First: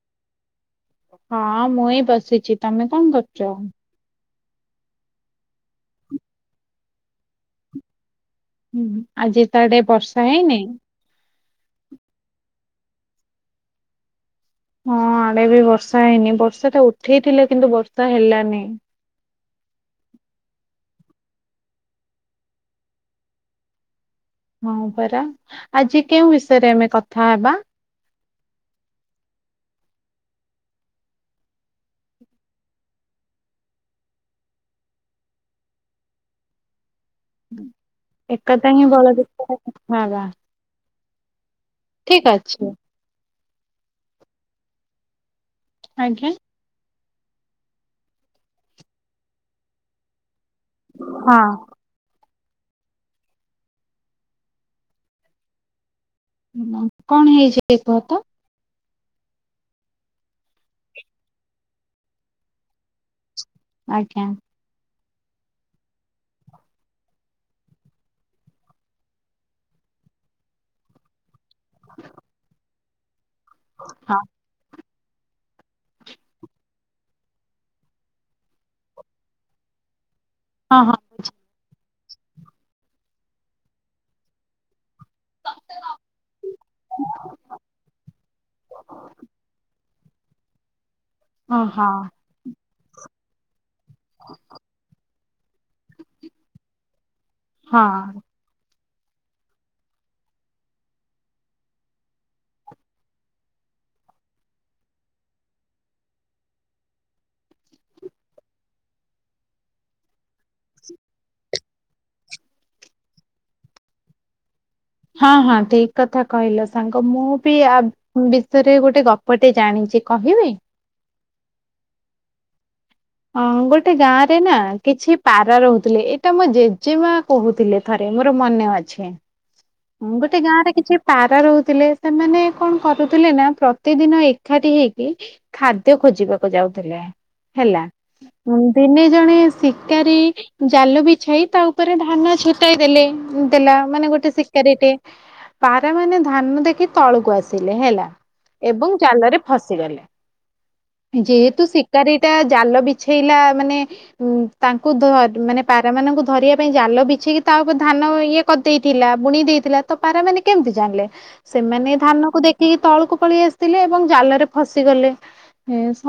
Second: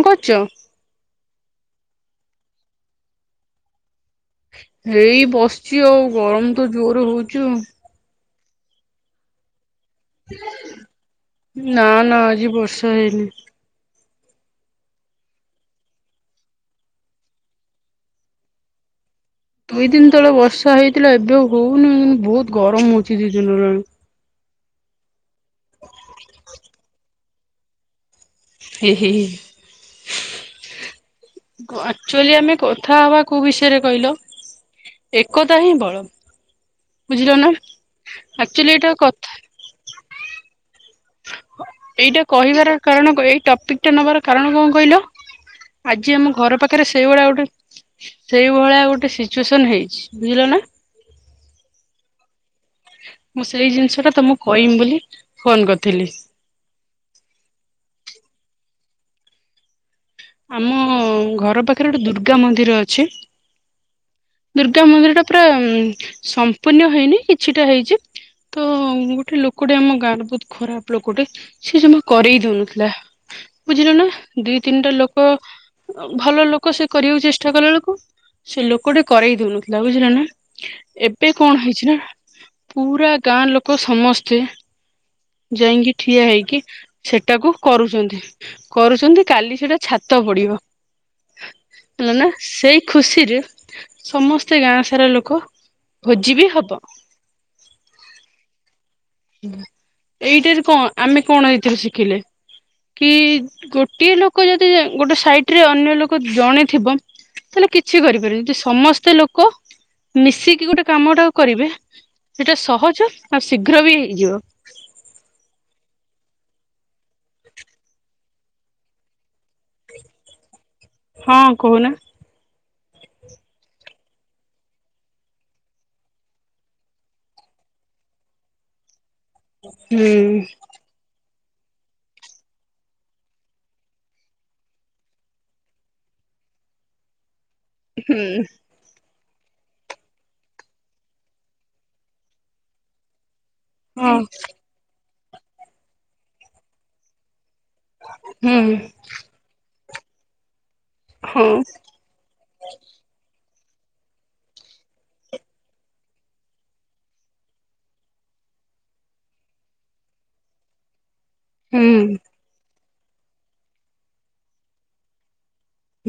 କଣ କରୁଚ? ହଁ ମୁଁ ଏଇ ବସିଚି ତମେ କଣ କରୁଚ? ଏଇ ବସିଚି ଆଉ ଗରମ ତ ଜୋର ହଉଚି ଆଉ। ହୁଁ ଆଜି ତାଡେ ଆଡେ ବର୍ଷା ହେଇନି। ନା ନା ଆଜି ବର୍ଷା ହେଇନି। ହଁ ଆଡେ ବି ବର୍ଷା ହେଇନି ବର୍ଷା ଟା ଉଠେଇଥିଲା କିନ୍ତୁ ବର୍ଷା ହେଲାନି। ଦୁଇ ଦିନ ତଳେ ବର୍ଷା ହେଇଥିଲା ଏବେ ଆଉ ହଉନି ବହୁତ ଗରମ ହଉଛି ଦି ଦିନ ହେଲାଣି। ହଁ ପରା ଆଜି କେଉଁ ବିଷୟରେ ଆମେ କଥା ହେବା। ହି ହି ହି। ଆକ୍ଚୁଆଲି ଆମେ କଥା ହବା କୋଉ ବିଷୟରେ କହିଲ। ଏକତା ହିଁ ବଳ ବୁଝିଲ ନା ଏକତା ଆକ୍ଚୁଆଲି ହିଁ ଏଇଟା ବଳ କଥା। ବିଷୟରେ କଥା ହବା। ଏଇଟା ଅଛି। କହିବାର କାରଣ ଏଇ ଟପିକ ଟା ନବାର କାରଣ କଣ କହିଲ। ଆଜି ଆଜ୍ଞା। ଆମ ଘର ପାଖରେ ସେଇଭଳିଆ ଗୋଟେ ସେଇଭଳିଆ ଗୋଟେ ସିଚୁଏସନ ହେଇଛି ବୁଝିଲ ନା। ହଁ। ମୁଁ ସେଇ ଜିନିଷ ଟା ତମକୁ କଇଁମି ବୋଲି ଫୋନ କରିଥିଲି। ହଁ କଣ ହେଇଚି କୁହ ତ? ଆମ ଘର ପାଖରେ ଗୋଟେ ଦୁର୍ଗା ମନ୍ଦିର ଅଛି। ଆଜ୍ଞା। ଦୁର୍ଗା ମନ୍ଦିର ଟା ପୁରା ସମ୍ପୂର୍ଣ୍ଣ ହେଇନି କିଛିଟା ହେଇଚି। ତ ଗୋଟେ ଲୋକଟେ ଆମ ଗାଁରୁ ବହୁତ ଖରାପ ଲୋକଟେ ସେ ଜମା କରେଇ ଦଉନଥିଲା ବୁଝିଲୁ ନା ହଁ ଦି ତିନିଟା ଲୋକ ଲୋକ ଭଲ ଲୋକ ସେ କରିବାକୁ ଚେଷ୍ଟା କଲା ବେଳକୁ ସେ ଲୋକଟା କରେଇ ଦଉନଥିଲା ବୁଝିଲ ନା ହଁ ହଁ। ଏ ଏବେ କଣ ହେଇଚି ନା ପୁରା ଗାଁ ଲୋକ ସମସ୍ତେ ଯାଇକି ଠିଆ ହେଇକି ସେଟାକୁ କରୁଛନ୍ତି। କରୁଛନ୍ତି କାଲି ସେଇଟା ଛାତ ପଡିବ। ଓ ହଁ ହେଲା ନା ସେଇ ଖୁସିରେ ସମସ୍ତେ ଗାଁ ସାରା ଲୋକ ଭୋଜି ବି ହବ। ହଁ। ଏଇଟାରେ କଣ ଆମେ କଣ ଏଇଥିରେ ଶିଖିଲେ? କି ଗୋଟିଏ ଲୋକ ଯଦି ଗୋଟେ ସାଇଟରେ ଅନ୍ୟ ଲୋକ ଜଣେଥିବ ତାଲେ କିଛି କରିପାରିବେନି ଯଦି ସମସ୍ତେ ଲୋକ ମିଶିକି ଗୋଟେ କାମ ଟା କରିବେ ସେଟା ସହଜ ଆଉ ଶୀଘ୍ର ବି ହେଇଯିବ। ହଁ ହଁ ଠିକ କଥା କହିଲ ସାଙ୍ଗ ମୁଁ ବି ଆ ବିଷୟରେ ଗୋଟେ ଗପ ଟେ ଜାଣିଚି କହିବି। ହଁ କହୁନା। ହଁ ଗୋଟେ ଗାଁ ରେ ନା କିଛି ପାରା ରହୁଥିଲେ ଏଟା ମୋ ଜେଜେମା କହୁଥିଲେ ଥରେ ମୋର ମନେ ଅଛି ହୁଁ ଗୋଟେ ଗାଁରେ କିଛି ପାରା ରହୁଥିଲେ ସେମାନେ କଣ କରୁଥିଲେ ନା ପ୍ରତିଦିନ ଏକାଠି ହେଇକି ଖାଦ୍ୟ ଖୋଜିବାକୁ ଯାଉଥିଲେ ହେଲା ହୁଁ ଉଁ। ଦିନେ ଜଣେ ଶିକାରୀ ଜାଲ ବିଛାଇ ତା ଉପରେ ଧାନ ଛୁଟାଇ ଦେଲେ। ଦେଲା ମାନେ ହଁ ଗୋଟେ ଶିକାରୀଟେ ପାରା ମାନେ ଧାନ ଦେଖି ତଳକୁ ଆସ ସିଲେ ହେଲା ହୁଁ ଏବଂ ଜାଲରେ ଫସିଗଲେ ହଁ ଯେହେତୁ ଶି କାରୀ ଟା ଜାଲ ବିଛେଇଲା ମାନେ ଉଁ ତାଙ୍କୁ ଧ ମାନେ ପାରା ମାନଙ୍କୁ ଧରିବା ପାଇଁ ଜାଲ ବିଛେଇକି ତା ଉପରେ ଧାନ ଇଏ କରିଦେଇଥିଲା ବୁଣି ଦେଇଥିଲା ତ ପାରା ମାନେ କେମିତି ଜାଣିଲେ ସେମାନେ ହୁଁ ଧାନକୁ ଦେଖ କି ତଳକୁ ପଳେଇ ଆସିଥିଲେ ଏବଂ ଜାଲରେ ଫସିଗଲେ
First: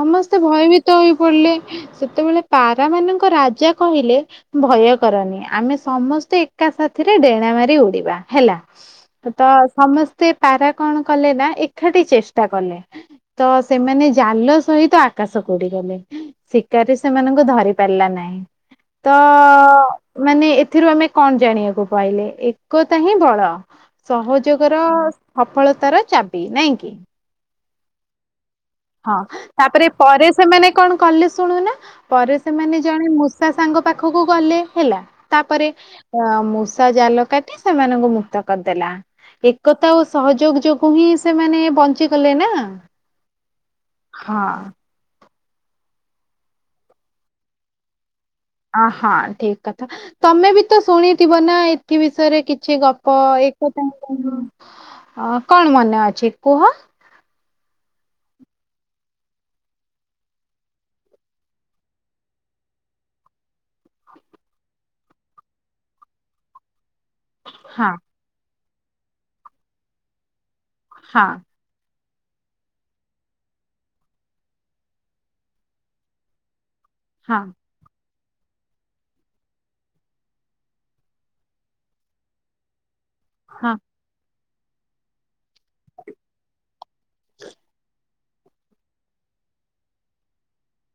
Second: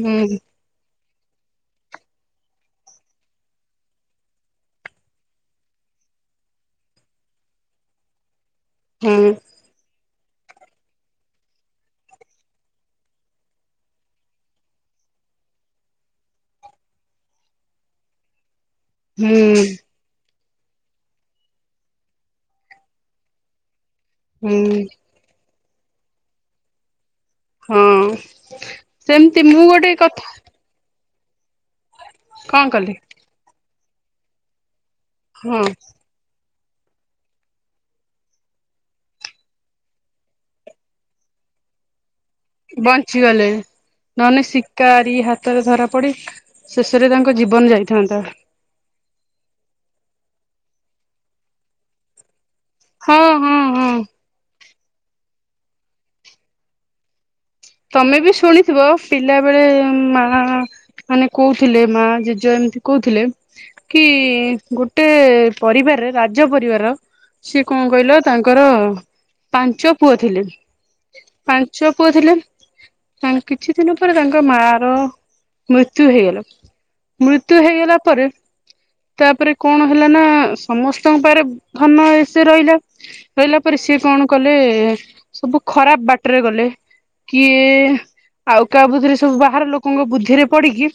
ହୁଁ ଭୟଭୀତ ତ ହେଇ ପଡିଲେ ସେତେବେଳେ ପାରା ମାନଙ୍କ ରାଜା କହିଲେ ତ ଭୟ କରନି ଆମେ ସମସ୍ତେ ଏକା ସାଥିରେ ଡେଣା ମାରି ଉଡି଼ବୁ। ବା ହେଲା ହୁଁ ତ ସମସ୍ତେ ପାରା କଣ କଲେ ନା ଏକାଠି ଚେଷ୍ଟା କଲେ ତ ସେମାନେ ଜାଲ ସହିତ ଆକାଶ ଉଡି଼ଗଲେ। ଶିକାରୀ ସେମାନଙ୍କୁ ଧରି ପାରିଲା ନାହିଁ ତ ହୁଁ ମାନେ ଏଥିରୁ ଆମେ କଣ ଜାଣିବାକୁ ପାଇଲେ ଏକତା ହିଁ ବଳ ହୁଁ ସହଯୋଗର ସଫଳତାର ଚାବି ନାଇଁ କିି? ହଁ। ହଁ ସେମିତି ମୁଁ ତାପରେ ଗୋଟେ କଥା ପରେ ସେମାନେ କଣ କଲେ ଶୁଣୁନା ପରେ କଣ ସେମାନେ କଲି ଜଣେ ମୂଷା ସାଙ୍ଗ ପାଖକୁ ଗଲେ ହେଲା ହଁ ତାପରେ ଅ ମୂଷା ଜାଲ କାଟି ସେମାନଙ୍କୁ ମୁକ୍ତ କରିଦେଲା। ଏକତା ଓ ସହଯୋଗ ଯୋଗୁ ହିଁ ସେମାନେ ବଞ୍ଚି ଗଲେ ନା। ବଞ୍ଚିଗଲେ ନହେଲେ ଶିକ୍ ହଁ। ତାରି ହାତରେ ଧରା ପଡ଼ି ଶେଷରେ ତାଙ୍କ ଜୀବନ ଯାଇଥାନ୍ତା। ଅ ହଁ ଠିକ କଥା ତମେ ବି ତ ଶୁଣିଥିବ ନା ଏଥି ବିଷୟରେ କି ଛି ଗପ ହଁ ହଁ ଏକତା ହଁ ହିଁ ବଳ କଣ ମନେ ଅଛି କୁହ? ତମେ ବି ଶୁଣିଥିବ ପିଲା ବେଳେ ମା ମାନେ କହୁଥିଲେ ମା ଜେଜେ ଏମିତି କହୁଥିଲେ କି ଗୋଟେ ପରିବାରରେ ରାଜ ପରିବାର ସିଏ କଣ ହଁ କହିଲ ତାଙ୍କର ପାଞ୍ଚ ପୁଅ ଥିଲେ ହଁ ପା ଞ୍ଚ ପୁଅ ଥିଲେ ତା କିଛି ଦିନ ପରେ ତାଙ୍କ ମା ର ମୃତ୍ୟୁ ହେଇଗଲା। ହଁ ମୃତ୍ୟୁ ହେଇଗଲା ପରେ ତାପରେ କଣ ହେଲା ନା ସମସ୍ତଙ୍କ ପାଖରେ ଧନ ଇଏ ସିଏ ରହିଲା ରହିଲା ହଁ ପରେ ସିଏ କଣ କଲେ ସବୁ ଖରାପ ବାଟରେ ଗଲେ। କିଏ ଆଉ କାହା ବୁଦ୍ଧିରେ ସବୁ ବାହାର ଲୋକଙ୍କ ବୁଦ୍ଧିରେ ପଡି଼କି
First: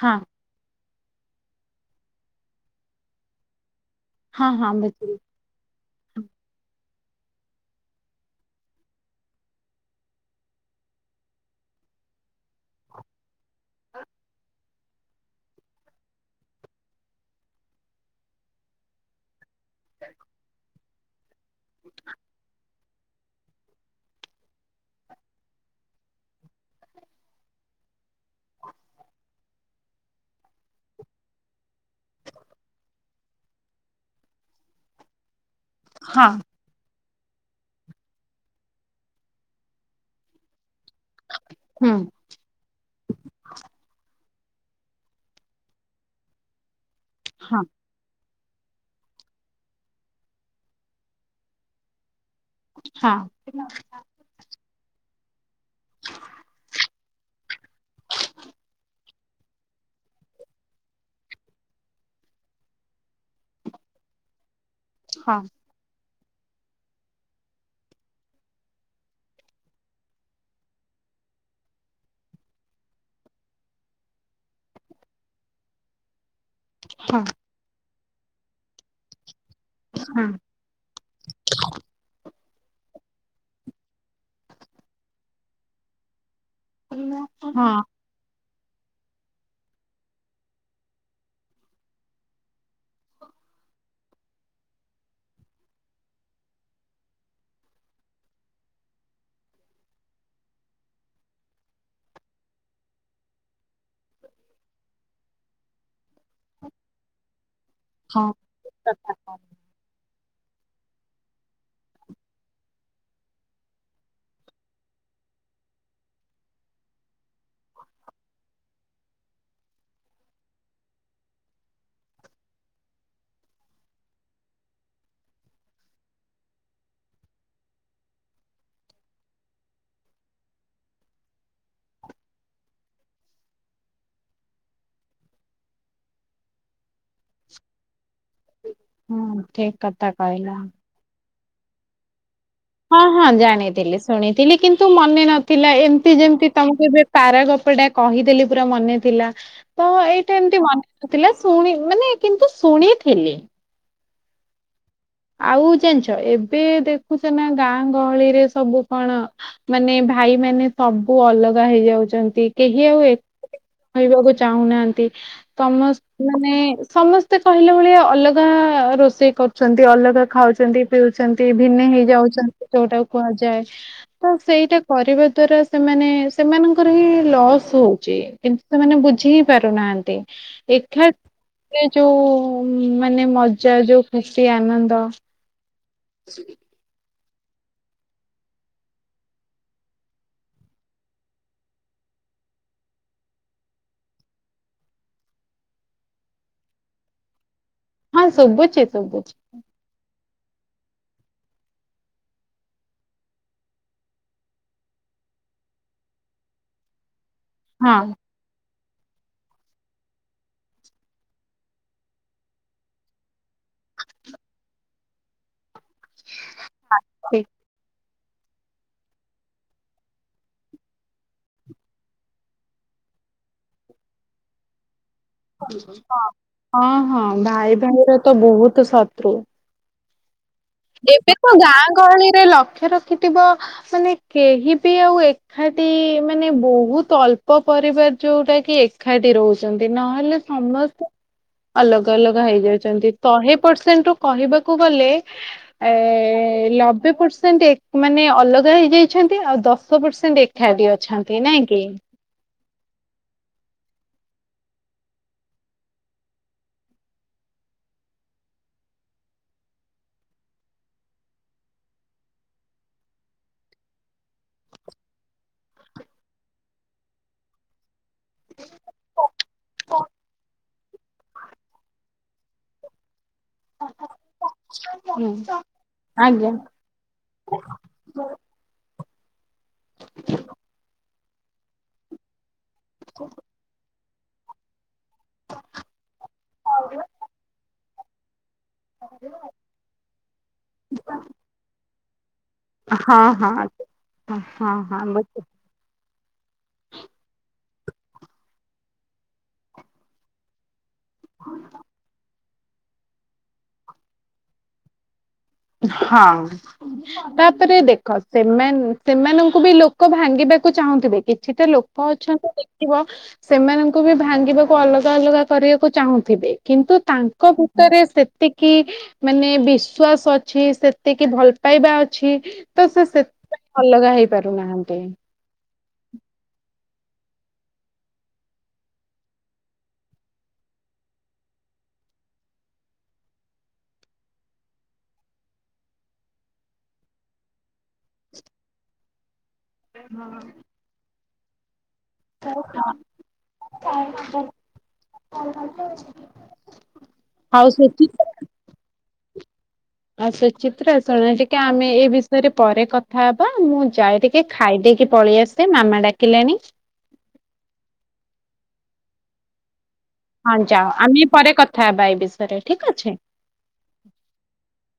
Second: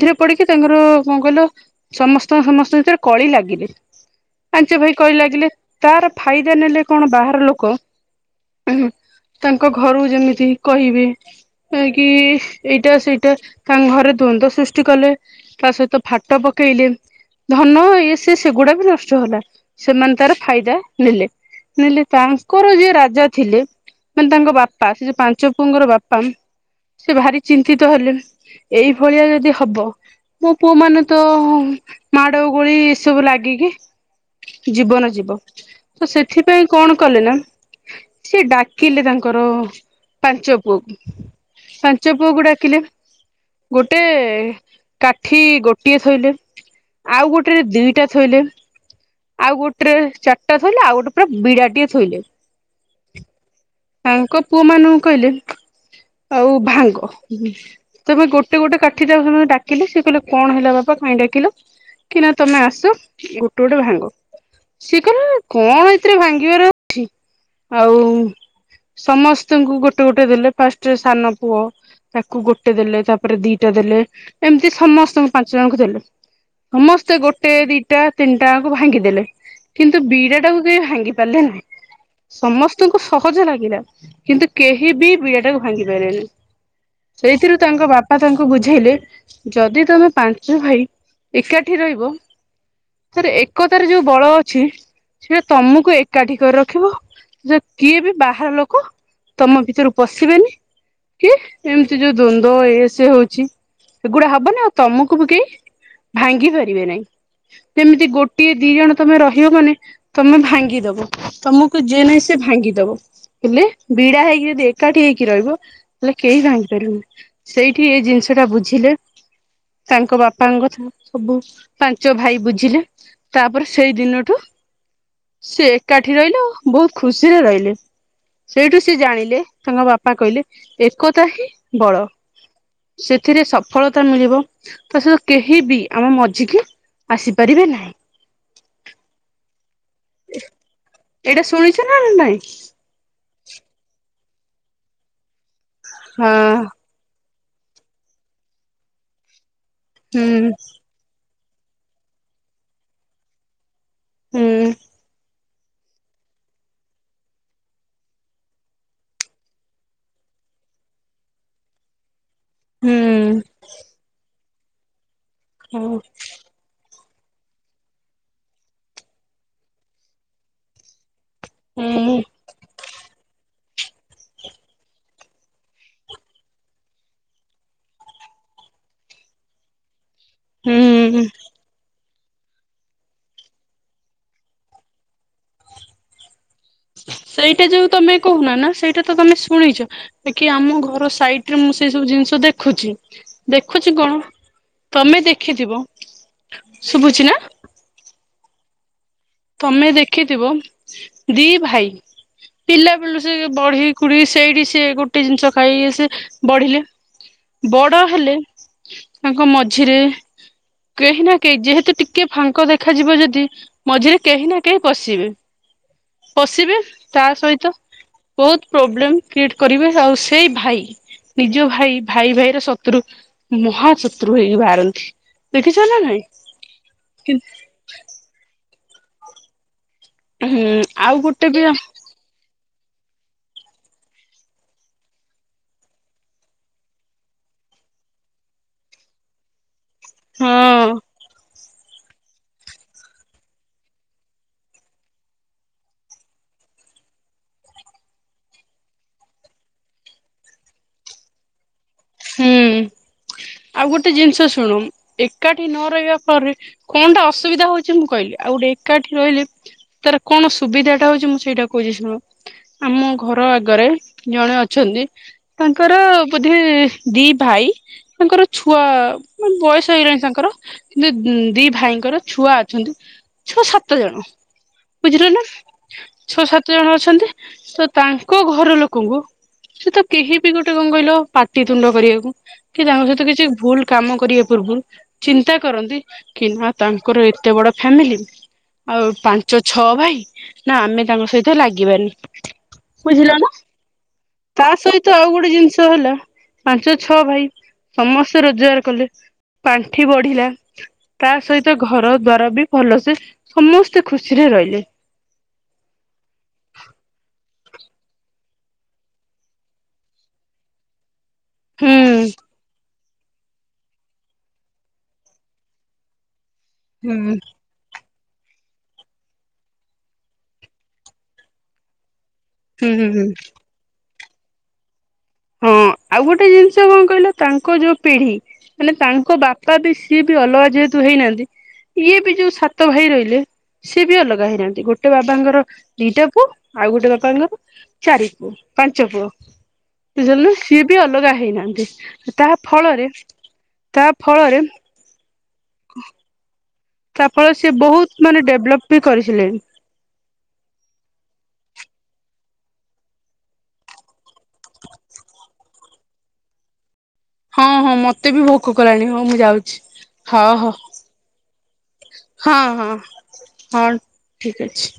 ହଁ ପଡି଼କି ତାଙ୍କର କଣ କହିଲ ସମସ୍ତ ସମସ୍ତଙ୍କ ଭିତରେ କଳି ଲାଗିଲେ। ହଁ ହଁ ପାଞ୍ଚ ଭାଇ ବୁଝିଲି କଳି ଲାଗିଲେ ତାର ଫାଇଦା ନେଲେ କଣ ବାହାର ଲୋକ ତାଙ୍କ ଘରୁ ଯେମିତି ତି କହିବେ ଯାଇକି ଏଇଟା ସେଇଟା ତାଙ୍କ ଘରେ ଦ୍ଵନ୍ଦ୍ୱ ସୃଷ୍ଟି କଲେ। ତା ସହିତ ଫାଟ ପକେଇଲେ ଧନ ଇଏ ସେ ସେଗୁଡ଼ା ବି ନଷ୍ଟ ହେଲା। ସେମାନେ ତାର ଫାଇଦା ନେଲେ। ନେଲେ ତାଙ୍କର ଯିଏ ରାଜା ଥିଲେ ମାନେ ତାଙ୍କ ବାପା ସେ ଯୋଉ ପାଞ୍ଚ ପୁଅଙ୍କର ବାପା ସେ ଭାରି ଚିନ୍ତିତ ହେଲେ ଏଇ ଭଳିଆ ଯଦି ହବ ମୋ ପୁଅ ମାନେ ତ ମାଡ଼ ଗୋଳି ଏସବୁ ଲାଗିକି ଜୀବନ ଯିବ। ତ ହଁ ସେଥିପାଇଁ କଣ କଲେ ନା ସିଏ ଡାକିଲେ ତାଙ୍କର ପାଞ୍ଚ ପୁଅଙ୍କୁ ହୁଁ ପାଞ୍ଚ ପୁଅଙ୍କୁ ଡାକିଲେ। ଗୋଟେ କାଠି ଗୋଟିଏ ଥୋଇଲେ ଆଉ ହଁ ଗୋଟେରେ ଦିଇଟା ଥୋଇଲେ ଆଉ ଗୋଟେରେ ଚାରିଟା ଥୋଇଲେ ଆଉ ଗୋଟେ ପୁରା ବିଡ଼ା ଟିଏ ଥୋଇଲେ। ହଁ। ତାଙ୍କ ପୁଅ ମାନଙ୍କୁ କହିଲେ ଆଉ ଭାଙ୍ଗ। ହୁ ହୁ ତେବେ ଗୋଟେ ଗୋଟେ କାଠି ଟାକୁ [unintelligible] ଡାକିଲେ ସିଏ କହିଲେ କଣ ହେଲା ବାପା କାଇଁ ଡାକିଲ କି ନା ତମେ ଆସ ଗୋଟେ ଗୋଟେ ଭାଙ୍ଗ ସିଏ କହିଲେ ହଁ ନାଁ କଣ ଏଥିରେ ଭାଙ୍ଗିବାର ଅଛି ଆଉ ସମସ୍ତଙ୍କୁ ଗୋଟେ ଗୋଟେ ଗୋଟେ ଦେଲେ ଫାଷ୍ଟ ସାନ ପୁଅ ତାକୁ ଗୋଟେ ଦେଲେ ତାପରେ ଦିଇଟା ଦେଲେ ଏମିତି ସମସ୍ତଙ୍କୁ ପାଞ୍ଚ ଜଣଙ୍କୁ ଦେଲେ। ସମସ୍ତେ ହଁ ଗୋଟେ ଦିଇଟା ତିନିଟା ଯାକୁ ଭାଙ୍ଗିଦେଲେ କିନ୍ତୁ ହଁ। ବିଡ଼ା ଟାକୁ ଭାଙ୍ଗି ପାରିଲେ ନାହିଁ ସମସ୍ତଙ୍କୁ ସହଜ ଲାଗିଲା କିନ୍ତୁ କେହି ବି ବିଡ଼ା ଟାକୁ ଭାଙ୍ଗି ପାରିଲେନି ହଁ ସେଇଥିରୁ ତାଙ୍କ ବାପା ବାପା ତାଙ୍କୁ ବୁଝେଇଲେ ଯଦି ତମେ ପାଞ୍ଚ ଭାଇ ଏକାଠି ରହିବ ଥରେ ଏକତାର ଯୋଉ ବଳ ଅଛି ସେଇଟା ତମକୁ ଏକାଠି କରି ରଖିବ ଯ କିଏ ବି ବାହାର ଲୋକ ତମ ଭିତରୁ ପଶିବେନି କି ଏମିତି ଯୋଉ ଦ୍ଵନ୍ଦ୍ୱଏ ସେ ହଉଛି ଏଗୁଡା ହବନି ଆଉ ତମକୁ ବି କେହି ଭାଙ୍ଗି ପାରିବେ ନାହିଁ ଯେମିତି ହଁ ଗୋଟିଏ ଦି ଜଣ କଥା ତମେ ରହ ଝିଅ ମାନେ ତମେ ଭାଙ୍ଗି ଦବ ତମକୁ ଯିଏ ନାଇଁ ସେ ଭାଙ୍ଗି ଦବ ହେଲେ ବିଡା ହେଇକି ଯଦି ଏକାଠି ହେଇକି ରହିବ ତାହେଲେ କେହି ଭାଙ୍ଗିପାରିବେନି। ସେଇଠି ଏଇ ଜିନିଷ ଟା ବୁଝିଲେ ତାଙ୍କ ବାପାଙ୍କ କଥା ସବୁ ପାଞ୍ଚ ଭାଇ ବୁଝିଲେ। ତାପରେ ସେଇ ଦିନଠୁ ସେ ଏକାଠି ରହିଲେ ଓ ବହୁତ୍ ଖୁସିରେ ରହିଲେ। ସେଇଠୁ ସେ ଜାଣିଲେ ତାଙ୍କ ବାପା କହିଲେ ଏକତା ହିଁ ବଳ। ସେଥିରେ ସଫଳତା ମିଳିବ ତା ସହିତ କେହି ବି ଆମ ମଝିକି ଆସିପାରିବେ ନାହିଁ। ହୁଁ ଠିକ୍ କଥା କହିଲ। ଏଇଟା ଶୁଣିଛ ନା ନାଇଁ? ହଁ ହଁ ଜାଣିଥିଲି ଶୁଣିଥିଲି କିନ୍ତୁ ମନେ ନଥିଲା ଏମିତି ଯେମତି ହଁ ତମକୁ ଏବେ ପାରାଗପଟା କହିଦେଲି ପୁରା ମନେ ଥିଲା ତ ଏଇଟା ହୁଁ ଏମିତି ମନେ ଥିଲା ଶୁଣି ମାନେ କିନ୍ତୁ ଶୁଣିଥିଲି। ହୁଁ। ଆଉ ଜାଣିଛ ଏବେ ଦେଖୁଛ ନା ଗାଁ ଗହଳିରେ ସବୁ କଣ ମାନେ ଭାଇ ମାନେ ସବୁ ଅଲଗା ହେଇଯାଉଛ ଯେ କେହି ହୁଁ ଆଉ ଏ ରହିବାକୁ ଚାହୁଁନାହାଁନ୍ତି ହଉ ସମ ମାନେ ସମସ୍ତେ କହିଲା ଭଳିଆ ଅଲଗା ରୋଷେଇ କରୁଛନ୍ତି ଅଲଗା ଖାଉଛନ୍ତି ପିଉଛନ୍ତି ଭିନେ ହୁଁ ହେଇଯାଉଛନ୍ତି ଯୋଉଟାକୁ କୁହାଯାଏ। ତ ସେଇଟା କରିବା ଦ୍ଵାରା ସେମାନେ ସେମାନଙ୍କର ହିଁ ଲସ୍ ହଉଛି। କିନ୍ତୁ ସେମାନେ ବୁଝି ହିଁ ପାରୁନାହାଁନ୍ତି। ଏଖା ହୁଁ ଏ ଯୋଉ ମାନେ ମଜା ଯୋଉ ଖୁ କି ଆନନ୍ଦ। ସେଇଟା ଯୋଉ ତମେ କହୁନ ନା ସେଇଟା ତ ତମେ ଶୁଣିଛ। ଯେ କି ଆମ ଘର ସାଇଟ୍ ରେ ମୁଁ ସେଇ ସବୁ ଜିନିଷ ଦେଖୁଛି ଦେଖୁଛି କଣ ତମେ ଦେଖିଥିବ ଶୁଭୁଛିି ନା? ହଁ ଶୁଭୁଛି ଶୁଭୁଛି। ତମେ ଦେଖିଥିବ ଦି ଭାଇ ପିଲା ବଳୁ ସେ ବଢି କୁଢି ସେଇଠି ସେ ଗୋଟେ ଜିନିଷ ଖାଇକି ସେ ବଢିଲେ ବଡ ହଁ ହେଲେ ତାଙ୍କ ମଝିରେ କେହି ନା କେହି ଯେହେତୁ ଟିକେ ଫାଙ୍କ ଦେଖାଯିବ ଯଦି ମଝିରେ କେହି ନା କେହି ପଶିବେ ପଶିବେ ତା ଠିକ ସହିତ ବହୁତ ପ୍ରୋବ୍ଲେମ କ୍ରିଏଟ କରିବେ ଆଉ ସେଇ ଭାଇ ନିଜ ଭାଇ ଭାଇ ଭାଇର ଶତ୍ରୁ ମହା ଶତ୍ରୁ ହେଇକି ବାହାରନ୍ତି। ଦେଖିଛ ନା ହଁ ନାଇଁ ହଁ ହଁ ଭାଇ ଭାଇର ତ ବହୁତ୍ ଶତ୍ରୃ। ହୁଁ। ଆଉ ଏବେ ଗୋଟେ ତ ବି ହଁ ଗାଁ ଗହଳିରେ ଲକ୍ଷ୍ୟ ରଖିଥିବ ମାନେ କେହି ବି ଆଉ ଏ ଏକାଠି ମାନେ ବହୁତ ଅଳ୍ପ ପରିବାର ଯୋଉଟା କି ଏକାଠି ରହୁ ଛନ୍ତି ନହେଲେ ସମସ୍ତେ ଅଲଗା ଅଲଗା ହେଇଯାଉଛନ୍ତି ଶହେ ପରସେଣ୍ଟ ରୁ କହିବାକୁ ଗଲେ ଏ ଏ ଲବେ ପରସେଣ୍ଟ ଏ ମାନେ ଅଲଗା ହେଇଯାଇଛନ୍ତି ଆଉ ଦଶ ପରସେଣ୍ଟ ଏ ଏକାଠି ଅଛନ୍ତି ନାଇଁ କି? ହୁଁ ଆଉ ଗୋଟେ ଜିନିଷ ଶୁଣ ଏକାଠି ନ ରହିବା ଫଳରେ କଣଟା ଅସୁବିଧା ହଉଛି ମୁଁ କହିଲି ଆଉ ଗୋଟେ ଏକାଠି ରହିଲେ ତାର କଣ ସୁବିଧାଟା ହଉଛି ମୁଁ ସେଇଟା କହୁଛି ଶୁଣ। ଆମ ଘର ଆଗରେ ଜଣେ ଅଛନ୍ତି ତାଙ୍କର ବୋଧେ-। ଦି ଭାଇ। ତାଙ୍କର ଛୁଆ ବୟସ ହେଇଗଲାଣି ତାଙ୍କର କିନ୍ତୁ ଦି ଭାଇଙ୍କର ଛୁଆ ଅ ଛନ୍ତି ଛ ସାତ ଜଣ ହୁଁ ବୁଝିିଲ ନା ଛଅ ଆଜ୍ଞା ସାତ ଜଣ ଅଛନ୍ତି। ତ ତାଙ୍କ ଘର ଲୋକଙ୍କୁ ସେ ତ କେହି ବି ଗୋଟେ କଁଇଲ ପାଟି। ତୁଣ୍ଡ କରିଆକୁ କି ତାଙ୍କ ସହିତ କିଛି ଭୁଲ କାମ କରିଆ ପୂର୍ବରୁ। ଚିନ୍ତା କରନ୍ତି କି ନା ତାଙ୍କର ଏତେ ବଡ ଫ୍ୟାମିଲି। ଆଉ ପାଞ୍ଚ ଛଅ ଭାଇ ନା ଆମେ ତାଙ୍କ ସହିତ ଲାଗିବାନି। ହଁ ବୁଝିଲ ହଁ ନା ହଁ ହଁ ତା ହଁ ସହିତ ଆଉ ବୁଝ ଗୋଟେ ଜିନ୍ଷ ହେଲା। ପାଞ୍ଚ ଛଅ ଭାଇ ସମସ୍ତେ ରୋଜଗାର କଲେ ପାଣ୍ଠି ବଢିଲା। ତା ସହିତ ଘର ଦ୍ଵାର ବି ଭଲସେ ସମସ୍ତେ ଖୁସିରେ ରହିଲେ। ହଁ ତାପରେ ଦେଖ ସେମାନ ସେମାନଙ୍କୁ ବି ଲୋକ ଭାଙ୍ଗିବାକୁ ଚାହୁଁଥିବେ କି ଛିଟା ହୁଁ ଲୋକ ଅଛନ୍ତି ଦେଖିବ। ସେମାନଙ୍କୁ ବି ଭାଙ୍ଗିବାକୁ ଅଲଗା ଅଲଗା କରିଆକୁ ଚାହୁଁଥିବେ କିନ୍ତୁ ହୁଁ ତାଙ୍କ ତରେ ସେତିକି ମାନେ ବିଶ୍ଵାସ ଅଛି ସେତିକି ଭଲ ପାଇବା ଅଛି। ତ ହୁଁ ହୁଁ ସେ ହୁଁ ସେଥିପାଇଁ ଅଲଗା ହେଇ ପାରୁନାହାନ୍ତି। ହଁ ଆଉ ଗୋଟେ ଜିନ୍-। ସେ କଣ କହିଲ ତାଙ୍କ ଯୋଉ ପିଢି ହେନେ ତାଙ୍କ ବାପା ବି ସିଏ ବି ଅଲଗା ଯେହେତୁ ହେଇନାହାନ୍ତି। ଇଏ ବି ଯୋଉ ସାତ ଭାଇ ରହିଲେ। ସିଏ ବି ଅଲଗା ହେଇନାହାନ୍ତି ଗୋଟେ ବାବାଙ୍କର ଦିଟା ପୁଅ ଆଉ ଗୋଟେ ବାପାଙ୍କର ଚାରି ପୁଅ ପାଞ୍ଚ ପୁଅ ଯେଲେ ସିଏ ବି ଅଲଗା ହେଇନାହାନ୍ତି। ତାହା ଫଳରେ ତା ଫଳରେ। [inaudible] ତା ଫଳରେ ଆଉ ସେ ସୁଚିତ୍ରା ବହୁତ ମାନେ ଡେଭଲପ ବି କରିସାରିଲେନି। ଆଉ ସୁଚିତ୍ରା ଶୁଣ ଟିକେ ଆମେ ଏ ବିଷୟରେ ପରେ କଥା ହେବା ମୁଁ ଯାଏ ଟିକେ ଖାଇଦେଇକି ପଳେଇ ଆସ-। ସେ ମାମା ଡାକିଲେଣି। ହଁ ହଁ ମତେ ବି ଭୋକ କଲାଣି ହଉ ମୁଁ ଯାଉଛି। ହଉ ହଁ ହଉ ଯାଅ ଆମେ ପରେ କଥା ହେବା ଏ ବିଷୟରେ ହଁ ଠିକ୍ ହଁ ଅଛି। ହଁ ଠିକ୍ ଅଛି।